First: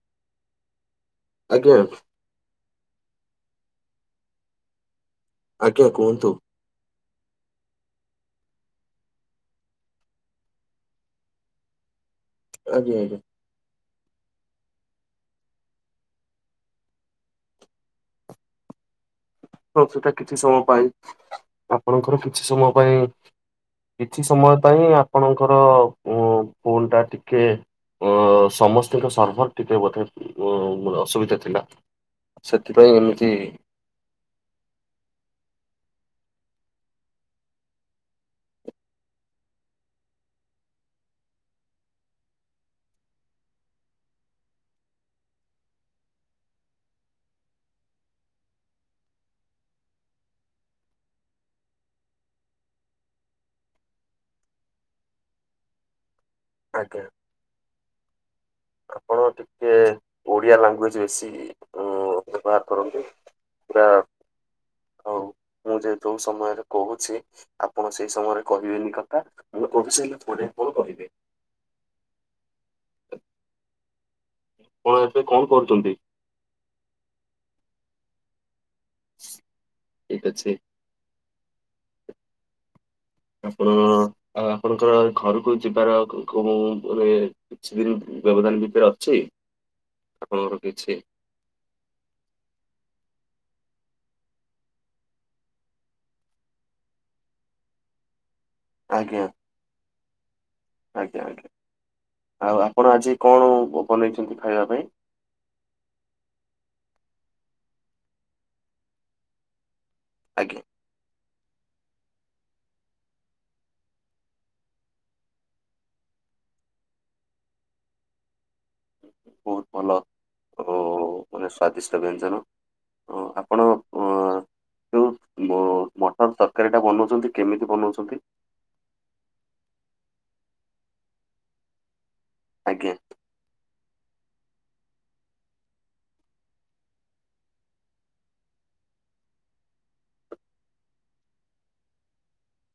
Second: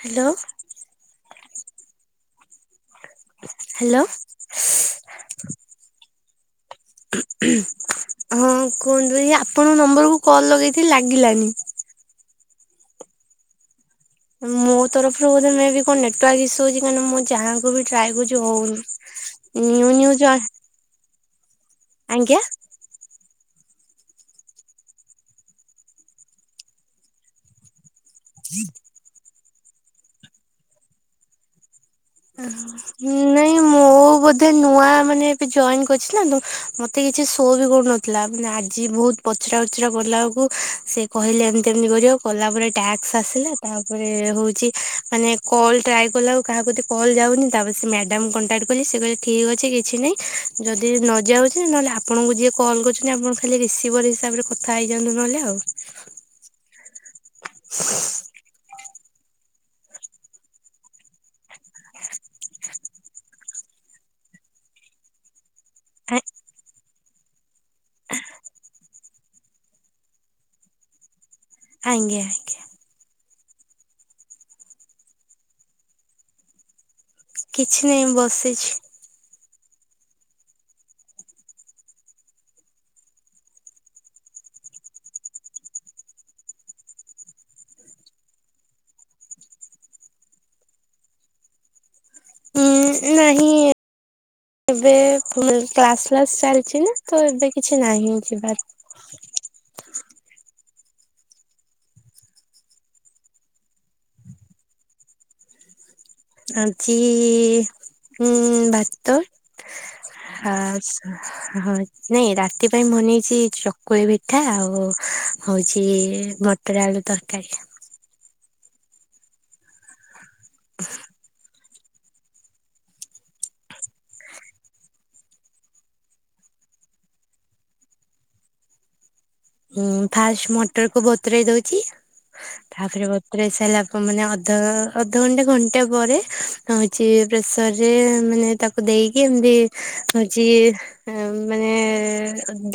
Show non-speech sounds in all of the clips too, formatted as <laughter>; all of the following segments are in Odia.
ହ୍ୟାଲୋ ଆଜ୍ଞା। ହ୍ୟାଲୋ ଆଜ୍ଞା କୁହନ୍ତୁ। ହୁଁ ହଁ କୁହନ୍ତୁ ଏଇ ଆପଣଙ୍କ ନମ୍ବରକୁୁ କଲ ଲଗେଇଥିଲି ଲାଗିଲାନି। ଆଜ୍ଞା ଆଜ୍ଞା। ମୋ ତରଫରୁ ବୋଧେ ମେ ଵି କଣ ନେଟୱର୍କ ଇସୁ ହଉଛି କଣ ମୁଁ ଯାହାଙ୍କୁ ବି ଟ୍ରାଏ କରୁଛି ହଉନି। ହ ନିଉ ନିଉ ସେଟା ଜ କିଛି ସମୟ ପାଇ ଆପଣଙ୍କର ଆଜ୍ଞା। କିଛି ସମୟ ପାଇଁ କିଛି ସମୟ ପାଇଁ ଆପଣଙ୍କର ଉ-ଉ-ଉ ଫୋନ୍ ଟା ଟିକେ ଓ-ଓ-ଓ ସମସ୍ତିଙ୍କ ସର୍ଭର ଟିକେ ବୋଧେ ଅ-ଅ-ଅ ଅସୁବିଧା ଥିଲା। ସେଥିପାଇଁ ଏମିତି ନାଇଁ ମୁଁ-ଉ-ଉ-ଉ ବୋଧେ ନୂଆ ମାନେ ଏବେ ଜଏନ କରିଛି ନା ତ ମତେ କିଛି ସୋ ବି କରୁନଥିଲା ମାନେ ଆଜି ବହୁତ ପ ଚରା ଉଚରା କଲା ବେଳକୁ ସେ କହିଲେ ଏମିତି ଏମିତି କରିବ, କଲା ପରେ ଟାକ୍ସ ଆସିଲା, ତାପରେ-ଏ-ଏ ହଉ ଛି ମାନେ କଲ ଟ୍ରାଏ କଲା ଆଉ କାହାକୁ ଯଦି କଲ୍ ଯାଉନି ତାପରେ ସେ ମ୍ୟାଡ଼ାମ କଣ୍ଟାକ୍ଟ କଲି ସେ କହିଲେ ଠିକ୍ ଅଛି କିଛି ନାହିଁ ଯଦି ନ ଯାଉଛି ନହେଲେ ଆପଣଙ୍କୁ ଯିଏ କଲ୍ କରୁଛନ୍ତି ଆପଣ ଖାଲି ରିସିଭର ହିସାବରେ କଥା ହେଇଯାନ୍ତୁ ନହେଲେ ଆଉ। ଆଜ୍ଞା। ଆପଣ ଟିକେ-ଏ-ଏ-ଏ ଓଡିଆ ଲାଙ୍ଗୁଏଜ ବେଶି-ଇ-ଇ ଅ ବ୍ୟବହାର କରନ୍ତୁ। ପୁରା, ଆଉ ମୁଁ ଯେ ଯୋଉ ସମୟରେ କହୁଛି ଆପଣ ସେଇ ସମୟରେ କହିବେନି କଥା, ମୁ କହୁଛି ହେଲେ ପରେ ଆପଣ କହିବେ। ଆଜ୍ଞା ଆଜ୍ଞା। କଣ ଏବେ କଣ କରୁଛନ୍ତି? କିଛି ନାହିଁ ବସିଛି। ଠିକ ଅଛି। ଆପଣ-ଅ-ଅ ଆଉ ଆପଣଙ୍କର ଘରକୁ ଯିବାର କୁ-ଉ-ଉ-ଉ କଣ ମାନେ କିଛିଦିନ ବ୍ୟବଧାନ ଭିତରେ ଅଛି ଆପଣଙ୍କର କିଛି ହୁଁ ନାହିଁ। ଏବେ କ୍ଲାସ ଫ୍ଲାସ ଚାଲିଛି ନା ତ ଏବେ କିଛି ନାହିଁଁ ଯିବାର। ଆଜ୍ଞା ଆଜ୍ଞା ଆଜ୍ଞା। ଆଉ ଆପଣ ଆଜି କଣ ଅ-ଅ-ଅ ବନେଇଛନ୍ତି ଖାଇବା ପାଇଁ? ଆଜି-ଇ-ଇ-ଇ ଉଁ-ଉ-ଉ ଭାତ ଆଜ୍ଞା ଆଉ ଶା ହଁ ନାଇଁ ରାତି ପାଇଁ ବନେଇଛି ଚକୁଳି ପିଠା ଆଉ ହଉଛି-ଇ-ଇ ମଟର ଆଳୁ ତରକାରୀ। ବହୁତ ଭଲ। ଓ ହିଁ। ମାନେ ସ୍ଵାଦିଷ୍ଟ ବ୍ୟଞ୍ଜନ ଅ ଆପଣ ଅ-ଅ-ଅ ଯୋଉ ମ ମଟର ତରକାରୀ ଟା ବନଉଛନ୍ତି କେମିତି ବନଉଛନ୍ତି? ଉଁ ଫାଷ୍ଟ ମଟର କୁ ବତୁରେଇ ଦଉଛି ଆଜ୍ଞା ତାପରେ ବତୁରାଇ ସାରିଲା ମାନେ ଅଧ ଅଧଘଣ୍ଟା ଘଣ୍ଟା ପରେ ଆଁ ହଉଛି ପ୍ରେସରରେ ମାନେ ତାକୁ ଦେଇକି ଏମିତି ହଉଛି ମାନେ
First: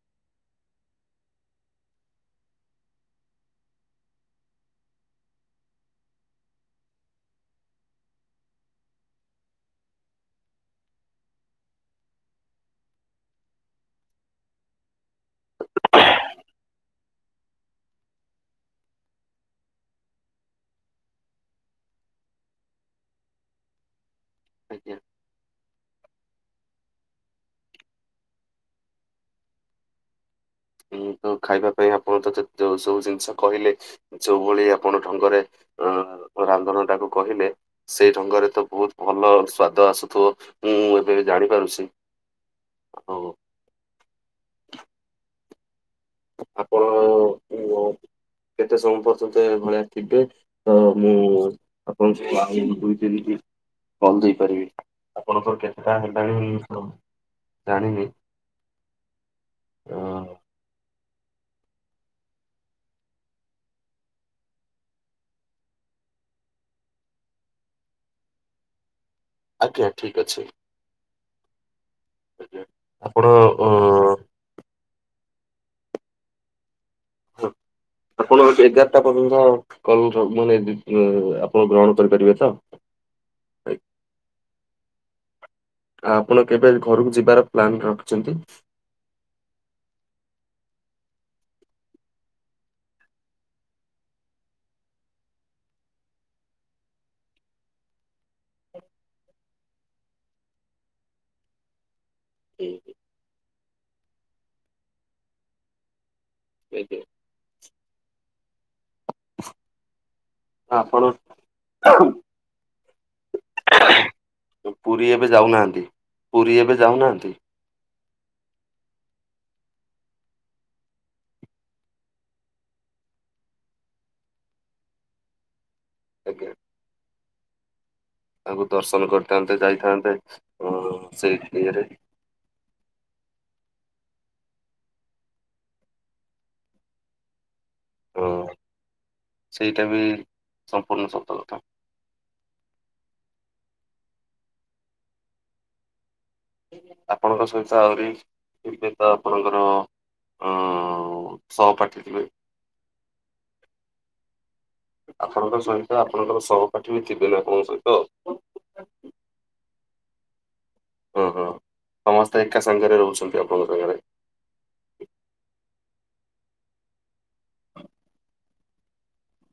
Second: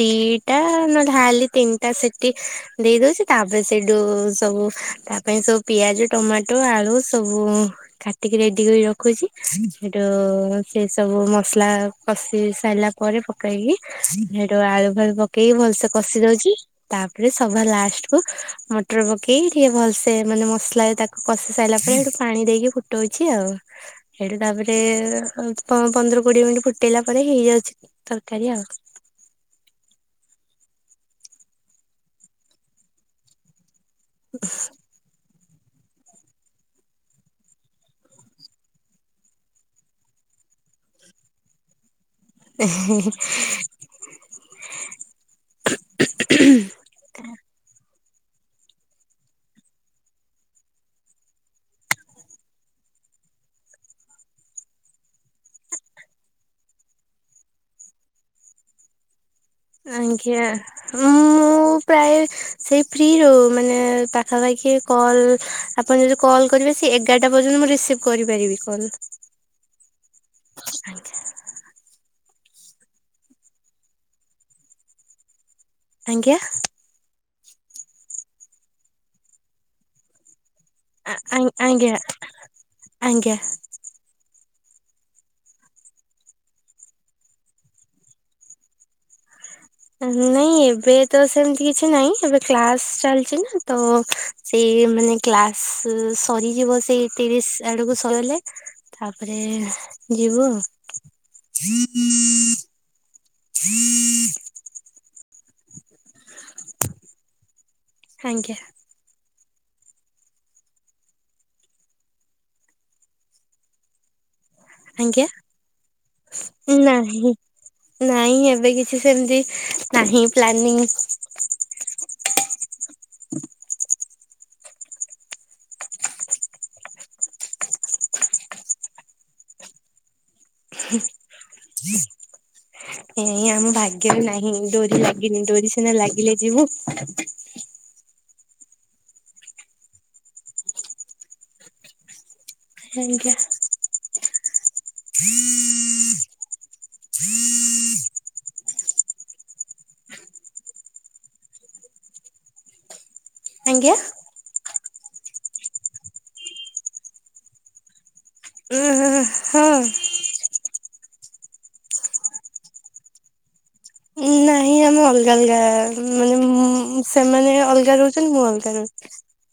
ଦିଟା ନହେଲେ ହାର୍ଡଲି ତିନିଟା ସିଟି ଦେଇ ଦଉଛି ତାପରେ ସେଠୁ ସବୁ ତା ପାଇଁ ସବୁ ପିଆଜ ଟମାଟୋ ଆଳୁ ସବୁ କାଟିକି ରେଡି କରି ରଖୁଛି ସେଠୁ ସେ ସବୁ ମସ ଲା କଷି ସାରିଲା ପରେ ପକେଇକି ସେଉଠୁ ଆଳୁ ଫାଳୁ ପକେଇକି ଭଲସେ କଷି ଦଉଛି। ତାପରେ ସଭା ଲାଷ୍ଟ କୁ ମଟର ପକେଇ ଟିକେ ଭଲସେ ମାନେ ମସଲା ତାକୁ କଷି ସାରିଲା ପରେ ସେଠୁ ପାଣି ଦେଇକି ଫୁଟାଉଛି ଆଉ ସେଠୁ ତାପରେ ଆଜ୍ଞା। ପ ପନ୍ଦର କୋଡିଏ ମିନିଟ୍ ଫୁଟେଇଲା ପରେ ହେଇଯାଉଛି ତରକାରୀ ଆଉ। ଉଁ ତ ଖାଇବା ପାଇଁ ଆପଣ ତ ଯେତେ ଯୋଉ ସବୁ ଜିନିଷ କହିଲେ ଯୋଉ ଭଳି ଆପଣ ଢଙ୍ଗରେ ଉଁ ହୁଁ ରାନ୍ଧଣାଟାକୁ କହିଲେ ସେଇ ଢଙ୍ଗରେ ତ ବହୁତ ଭଲ ସ୍ଵାଦ ଆସୁଥିବ ମୁଁ ଏବେସିମ <inaudible> <inaudible> ଜାଣିପାରୁଛି। ଆଉ <unintelligible> ଆପଣ ଙ କେତେ ସମୟ ପର୍ଯ୍ୟନ୍ତ ଏ ଭଳିଆ ଥିବେ। ତ ମୁଁ ଆପଣଙ୍କୁ ଆଉ ଦୁଇ ତିନି କଲ୍ ଦେଇପାରିବି ଆପଣଙ୍କର କେତେ ଟା ହେଲାଣି ଜାଣିନି! ଅ ଆଜ୍ଞା ମୁଁ ମୁଁ ପ୍ରାୟ ସେହି ଫ୍ରୀ ରହୁ ପାଖାପାଖି କଲ୍ ଆପଣ ଯଦି କଲ୍ କରିବେ ସେ ଏଗାରଟା ପର୍ଯ୍ୟନ୍ତ ମୁଁ ରିସିଭ୍ କରିପାରିବି କଲ୍। ଆଜ୍ଞା ଠିକ୍ ଅଛି। <unintelligible> ଆପଣ ଅଁ ଆଜ୍ଞା! ହଁ ଆପଣ ଏଗାରଟା ପର୍ଯ୍ୟନ୍ତ କଲ୍ <inaudible> ହଁ ଆଜ୍ଞା ଆପଣ ଆଜ୍ଞା ଗ୍ରହଣ କରିପାରିବେ ତ? ଆଜ୍ଞା। ଆପଣ କେବେ ଘରକୁ ଯିବାର ପ୍ଲାନ୍ ରଖିଛନ୍ତି? ନାଇଁ ଏବେ ତ ସେମିତି କିଛି ନାହିଁ ଏବେ କ୍ଲାସ ଚାଲିଛି ତ ସେ ଇଏ ମାନେ କ୍ଲାସ୍ ସରିଯିବ ସେଇ ତିରିଶ ଆଡକୁ ସରିଲେ ତାପରେ ଯିବୁ <unintelligible> <unintelligible> ଆଜ୍ଞା! ଆଜ୍ଞା। <unintelligible> ପୁରୀ ଆଜ୍ଞା? ଏବେ ଯାଉନାହାନ୍ତି? ପୁରୀ ଏବେ ଯାଉନାହାନ୍ତି? ନାଇଁ ଏବେ କିଛି ସେମିତି ନାହିଁ ପ୍ଲାନିଂ। <unintelligible> ଆଜ୍ଞା! ତାଙ୍କୁ ଦର୍ଶନ କରିଥାନ୍ତେ ଯାଇଥାନ୍ତେ। ଅ ସେଇ ଇଏରେ ଏଇ ଆମ ଭାଗ୍ୟ ରେ ନାହିଁ ଡୋରି ଲାଗିନି ଡୋରି ସିନା ଲାଗିଲେ ଯିବୁ। ହଁ ସେଇଟା ବି ସମ୍ପୂର୍ଣ୍ଣ ସତ କଥା। ଆଜ୍ଞା। <unintelligible> ଆପଣଙ୍କ ସହିତ ଆହୁରି ଏବେ ତ ଆପଣଙ୍କର ଅ- ସହପାଠୀ ଥିବେ <unintelligible> ଆପଣଙ୍କ ସହିତ ଆପଣଙ୍କର ସହପାଠୀ ବି ଥିବେ ନା ଆପଣଙ୍କ ସହିତ <inaudible> ହୁଁ। ଓ ହୋ ସମସ୍ତେ ଏକା ସାଙ୍ଗରେ ରହୁଛନ୍ତି ଆପଣଙ୍କ ଘରେ। ନାହିଁ ଆମେ ଅଲଗା ଅଲଗା ମାନେ ମୁ ସେମାନେ ଅଲଗା ରହୁଛନ୍ତି ମୁଁ ଅଲଗା ରହୁଛି।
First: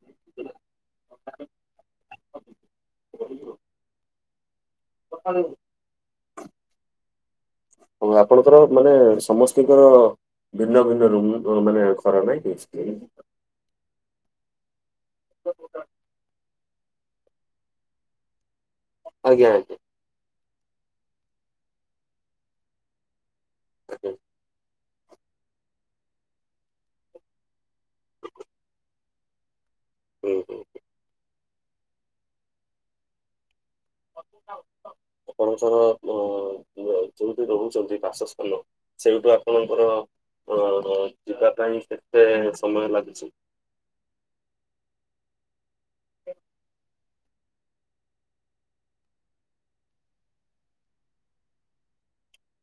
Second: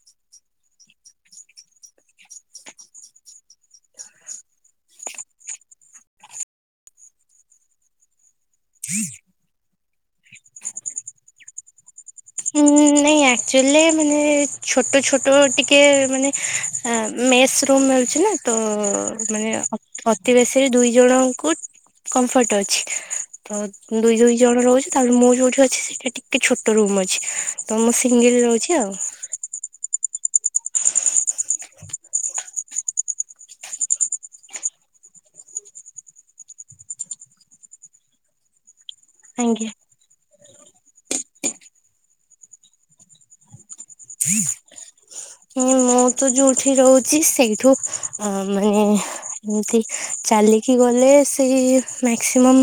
<unintelligible> <unintelligible> ହଉ ଆପଣଙ୍କର ମାନେ ସମସ୍ତିଙ୍କର ଭିନ୍ନ ଭିନ୍ନ ରୁମ୍ ମାନେ ଖରା ନାଇ ଉଁ, କି? ନାଇଁ ଆକ୍ଚୁଆଲି ମାନେ ଛୋଟ ଛୋଟ ଟିକେ ମାନେ। ଆଁ ମେସ୍ ରୁମ୍ ମିଳୁଛି ନା ତ ଆଜ୍ଞା ମାନେ ଆଜ୍ଞା ଅତି ବେଶୀ। ରେ ଦୁଇ ଜଣଙ୍କୁ କମ୍ଫର୍ଟ ଅଛି। ତ ଆଜ୍ଞା ଦୁଇ ଦୁଇ ଜଣ ରହୁଛୁ। ତାବେଲେ ମୁଁ ଯୋଉଠି ଅଛି ସେଇଟା ଟିକେ ଛୋଟ ରୁମ୍ ଅଛି। ତ ମୁଁ ସେ ସୀଙ୍ଗିଲ ରହୁଛି ଆଉ। ଓ ହୋ। <unintelligible> ଆପଣଙ୍କର ଅ ଅ ଯୋଉଠି ରହୁଛନ୍ତି ବାସସ୍ଥାନ। ସେଇଠୁ ଆଜ୍ଞା ଆପଣଙ୍କର। ଅ -ହ -ଯିବା ପାଇଁ କେତେ ସମୟ ଲାଗୁଛି। <inaudible> ମୁଁ ତ ଯୋଉଠି ରହୁଛି ସେଇଠୁ ଅ- ମାନେ ଏମିତି। ଚାଲିକି ଗଲେ ସେଇ ମାକ୍ସିମମ୍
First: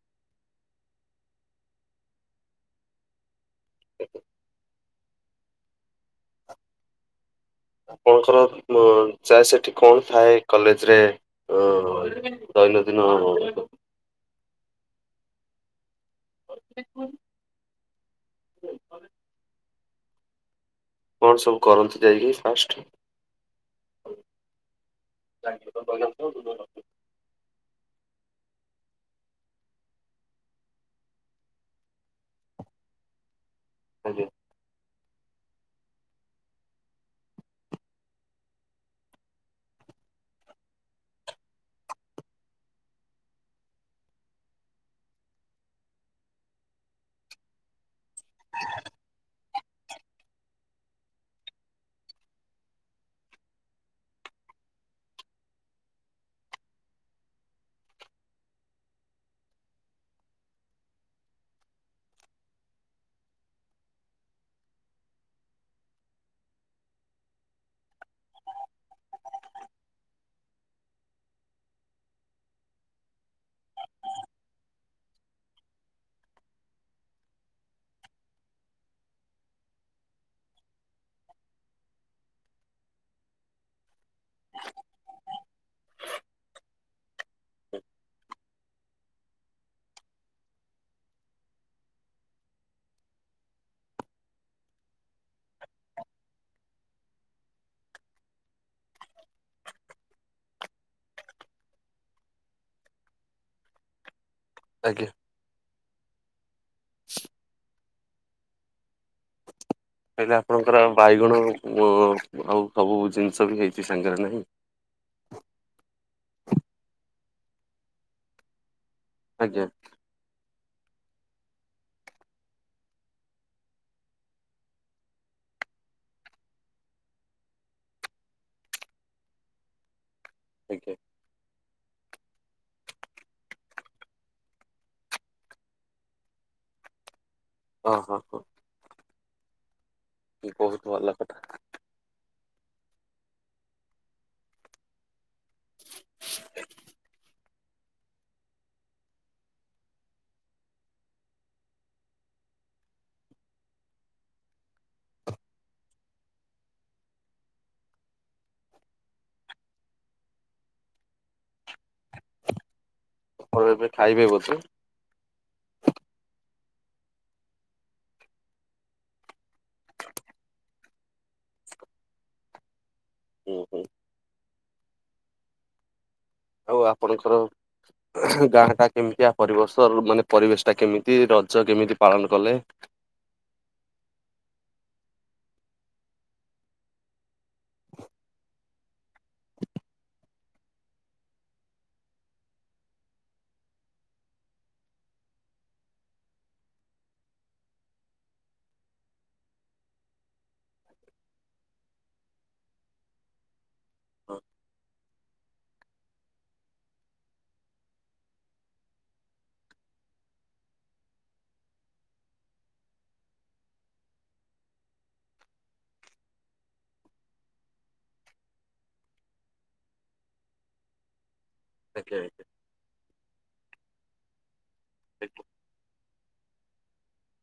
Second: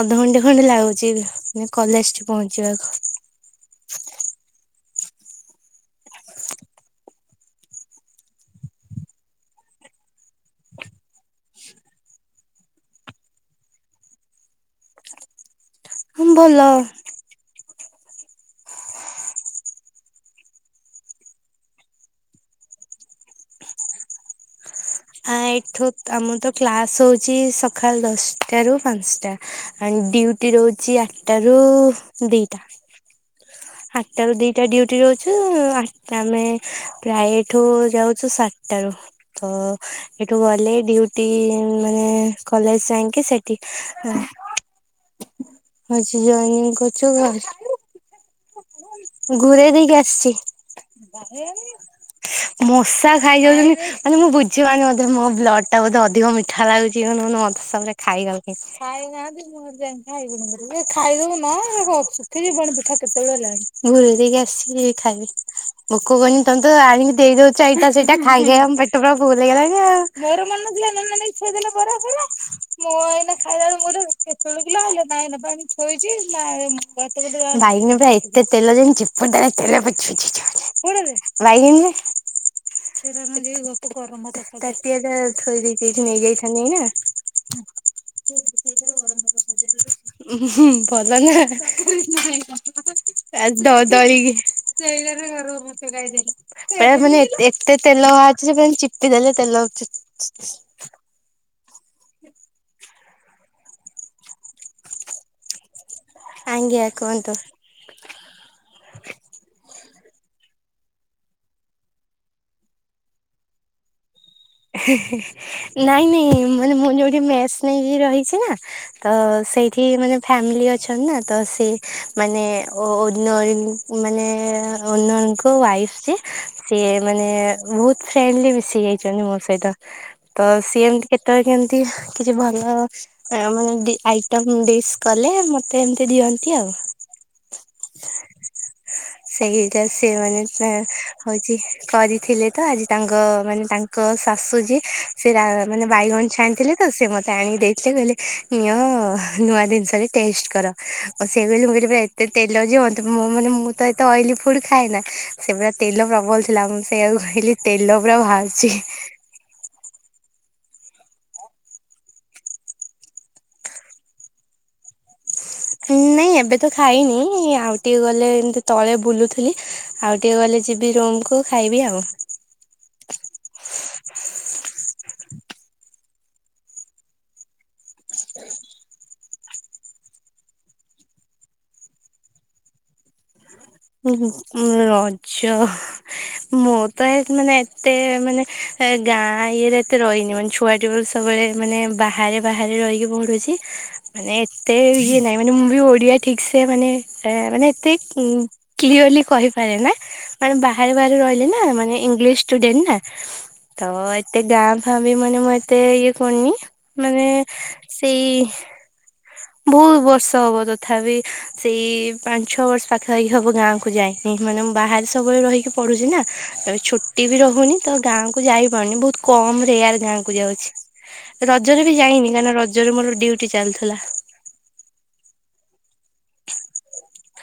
ଅଧଘଣ୍ଟେ ଖଣ୍ଡେ ଲାଗୁଛି। କଲେଜ ଠି ପହଞ୍ଚିବାକୁ। <unintelligible> ଆପଣଙ୍କର ଅ ଚାର୍ଜ ସେଠି କଣ ଥାଏ କଲେଜ ରେ? ଯଦି ନ <unintelligible> ହୁଁ ଭଲ। ଫୋନ ଥରେ କଣ ସବୁ କରନ୍ତି ଯାଇକି ଫାଷ୍ଟ? ଆ ଏଠୁ ଆମର ତ ଆଜ୍ଞା କ୍ଲାସ ହଉଛି ସକାଳ ଦଶଟା। ଦସ ଟାରୁ ପାଞ୍ଚଟା। ଡ୍ୟୁଟି ରହୁଛି ଆଠଟା ରୁ -ଦିଟା। ଆଠଟାରୁ ଦିଟା ଡ୍ୟୁ ଟି ଯାଉଛୁ ଆଠଟା ଆମେ ପ୍ରାୟ ଏଠୁ ଯାଉଛୁ ସାତଟାରୁ ତ- ଏଠୁ ଗଲେ ଡ୍ୟୁଟି ମାନେ କଲେଜ ଯାଇଁକି ସେଠି <inaudible> ଆଜି ଜୟନିଂ କରୁଛୁ। <inaudible> ଘୁରେଇ ଦେଇକି ଆସିଛି। ମଶା ଖାଇ ଯାଉଛନ୍ତି ମାନେ ମୁଁ ବୁଝିି ପାରୁନି ବୋଧେ ମୋ ବ୍ଲଡ ଟା ବୋଧେ ଅଧିକ ମିଠା ଲାଗୁଛି। ଦେଖୁନୁ ମଶା ପୁରା ଖାଇ ଗଲେଣି। <unintelligible> କେତେବେଳୁ ହେଲାଣି। ଘୁରେଇ ଦେଇକି ଆସିକି ଖାଇବି। ଭୋକ କରନି ତମେ ତ ଆଣିକି ଦେଇଦଉଛ ଆଇ ସେଇଟା ଖାଇ ଖାଇ ଆମ ପେଟ ପୁରା ଫୁଲ ହେଇଗଲାଣି ଆଉ ମୋର ମନ ନଥିଲା ମୋର ଇଚ୍ଛା ଥିଲା ବରା ଫରା। <unintelligible> <unintelligible> <unintelligible> ହ <unintelligible> <unintelligible> <unintelligible> <unintelligible> ଆଜ୍ଞା। ଆଜ୍ଞା କୁହନ୍ତୁ। ମୁଁ କହିଲି ଆପଣଙ୍କର ବାଇଗଣ ଆଉ ସବୁ ଜିନିଷ ବି ହେଇଛି ସାଙ୍ଗରେ ନା? ନାଇଁ ନାଇଁ ମାନେ ମୁଁ ଯୋଉ ମେସ୍ ନେଇ ରହିଛି ନା ତ ଆଜ୍ଞା ସେଇଠି ମାନେ ଫ୍ୟାମିଲି ଅ ଅଛନ୍ତି ନା ତ ସେ ମାନେ ଓନର ମାନେ ଓନର ଙ୍କ ୱାଇଫ୍ <unintelligible> ସିଏ ମାନେ ବହୁତ୍ ଫ୍ରେଣ୍ଡଲି ମିଶି ଯାଇଛନ୍ତି ସେଇଟା ତ ସିଏ ଆଜ୍ଞା ଏମତି କେତେବେଳେ କେମିତି ଏମିତି କିଛି ଭଲ ମାନେ ଆଇଟମ୍ ଡିସ୍ କଲେ ମତେ ଏମତି ଦିଅନ୍ତି ଆଉ ଓ ହୋ ହୋ। ସେଇଟା ସେ ମାନେ ଭଲ କଥା ହଉଛି କରିଥିଲେ। ତ ଆଜି ତାଙ୍କ ମାନେ ତାଙ୍କ ଶାଶୁ ଯିଏ ସେ ମାନେ ବାଇଗଣ ଛାଣିଥିଲେ ତ ସେ ମତେ ଆଣି ଦେଇଥିଲେ କହିଲେ ନିଅ ନୂଆ ଜିନିଷ <unintelligible> ଟେଷ୍ଟ୍ କର ମୁଁ ସେଇଆ କହିଲି <unintelligible> <unintelligible> ମୁଁ ମାନେ ମୁଁ ମୁଁ ତ ଏତେ ଅଏଲି ଫୁଡ୍ ଖାଏନା ସେ ପୁରା ତେଲ ପ୍ରବଳ ଥିଲା ମୁଁ ସେଇଆକୁ କହିଲି ତେଲ ପୁରା ବାହାରୁଛି। <inaudible> <unintelligible> ଆପଣ ଏବେ ଖାଇବେ ବୋଧେ? ନାଇଁ ଏବେ ତ ଖାଇନି ଆଉ ଟିକେ ଗଲେ ଏମତି ତଳେ ବୁଲୁଥିଲି ଆଉ ଟିକେ ଗଲେ ଯିବି ରୁମ୍ କୁ ଖାଇବି ଆଉ। <unintelligible> ଆଉ ଆପଣଙ୍କର ଗାଁ ଟା କେମିତିଆ ପରିବେଶ ମାନେ ପରିବେଶ ଟା କେମିତି ରଜ କେମିତି ପାଳନ କଲେ? <inaudible> ରଜ ମୁଁ ତ ଏ ମାନେ ଏତେ ମାନେ ଏ ଗାଁ ଇଏରେ ଏତେ ରହିନି ମାନେ ଛୁଆଟି ସବୁବେଳେ ମାନେ ବାହାରେ ବାହାରେ ରହିକି ପଢୁଛି। ମାନେ ଏତେ ଇଏ ନାହିଁ ମାନେ ମୁଁ ବି ଓଡ଼ିଆ ଠିକ୍ ସେ ମାନେ ମାନେ ଏତେ କ୍ଲିୟର ଲି କହିପାରେ ନା ମାନେ ବାହାରେ ବାହାରେ ରହିଲି ନା ମାନେ ଇଂଲିସ୍ ଷ୍ଟୁଡେଣ୍ଟ୍ ନା। ତ ହଁ, ଏତେ ଗାଁ ଫା ମାନେ ମୁଁ ଏତେ ଇଏ କରିନି ମାନେ ସେଇ ବହୁତ୍ ବର୍ଷ ହବ ତଥାପି ସେଇ ପାଞ୍ଚ ଛଅ ବର୍ଷ ପାଖାପାଖି ହବ ଗାଁ କୁ ଯାଇନି। ମାନେ ମୁଁ ବାହାରେ ସବୁବେଳେ ରହିକି ପଢୁଛି ନା ଛୁଟି ବି ରହୁନି ତ ଗାଁକୁୁ ଯାଇପାରୁନି ବହୁତ୍ କ କମ ରେୟାର୍ ଗାଁକୁ ଯାଉଛି। <inaudible> ରଜରେ ବି ଆଜ୍ଞା ଯାଇନି ଆଜ୍ଞା। କାରଣ ରଜରେ ମୋର ଡ୍ୟୁଟି ଚାଲିଥିଲା। <unintelligible> <unintelligible>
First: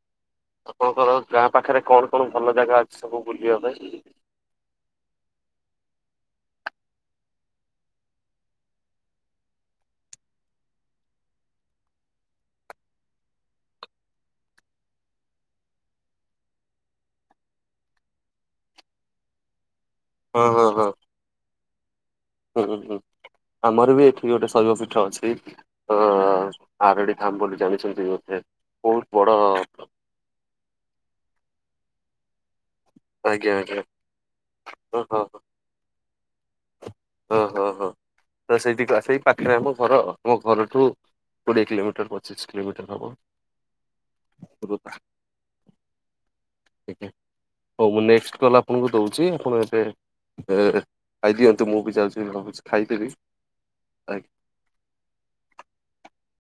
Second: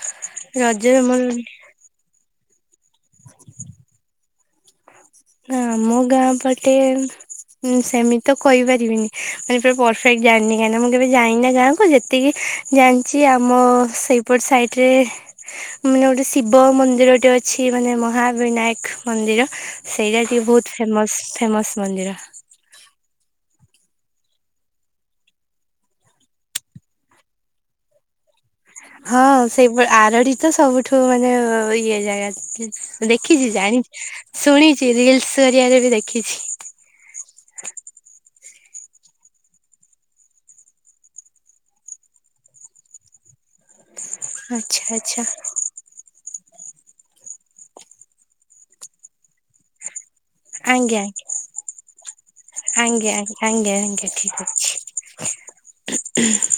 ରଜରେ ଆପଣଙ୍କର ମୋର ଗାଁ ପାଖରେ କଣ କଣ ଭଲ ଜାଗା ଅଛି ସବୁ ବୁଲିବା ପାଇଁ। ଆମ ଗାଁ ପଟେ ହୁଁ ସେମି ତ କହିପାରିବିନି ମାନେ ପୁରା ପରଫେକ୍ଟ୍ ଜାଣିନି କାହିଁକନା ମୁଁ କେବେ ଯାଇନିନା ଗାଁ କୁ ଯେତିକି ଜାଣିଛି ଆମ ସେଇପଟ ସାଇଟ୍ ରେ ମାନେ ଗୋଟେ ଶିବ ମନ୍ଦିରଟେ ଅ ଅଛି ମାନେ ମହାବିନାୟକ ମନ୍ଦିର ସେଇଟା ଟିକେ ହଁ ହଁ ବହୁତ୍ ହଁ ଫେମସ୍ ଫେମସ୍ ମନ୍ଦିର। <unintelligible> ଆମର ବି ଏଠି ଗୋଟେ ଶୈବ ପୀଠ ଅଛି ଅ ଆରଡ଼ି ଧାମ ବୋଲି ଜାଣିଛନ୍ତି <unintelligible> ହଁ ବଡ ସେଇ ଆରଡ଼ି ତ ସବୁଠୁ ମାନେ ଇଏ ଜାଗା। ଦେଖିଛି ଆଜ୍ଞା ଆଜ୍ଞା ଜାଣିଛି ଶୁଣିଛି ହଁ ରିଲସ୍ କରିବାରେ ବି ଦେଖିଛି। ଓହୋ ହୋ ତ ସେଇଠି ଆ ସେଇ ପାଖରେ ଆମ ଘର ଆମ ଘରଠୁ କୋଡ଼ିଏ କିଲୋମିଟର, ପଚିଶ୍ କିଲୋମିଟର ହବ। ଦୂରତା। ଆଚ୍ଛା ଆଚ୍ଛା। ହଉ ମୁଁ ନେକ୍ସଟ୍ କଲ ଆପଣଙ୍କୁ ଦଉଛି। ଆପଣ ଏବେ ଆଜ୍ଞା ଖାଇଦିଅ। ତ ମୁଁ ବି ଯାଉଛି। ଭାବୁଛି ଖାଇଦେବି ଆଜ୍ଞା ଆଜ୍ଞା ଆଜ୍ଞା ଆଜ୍ଞା ଠିକ ଅଛି।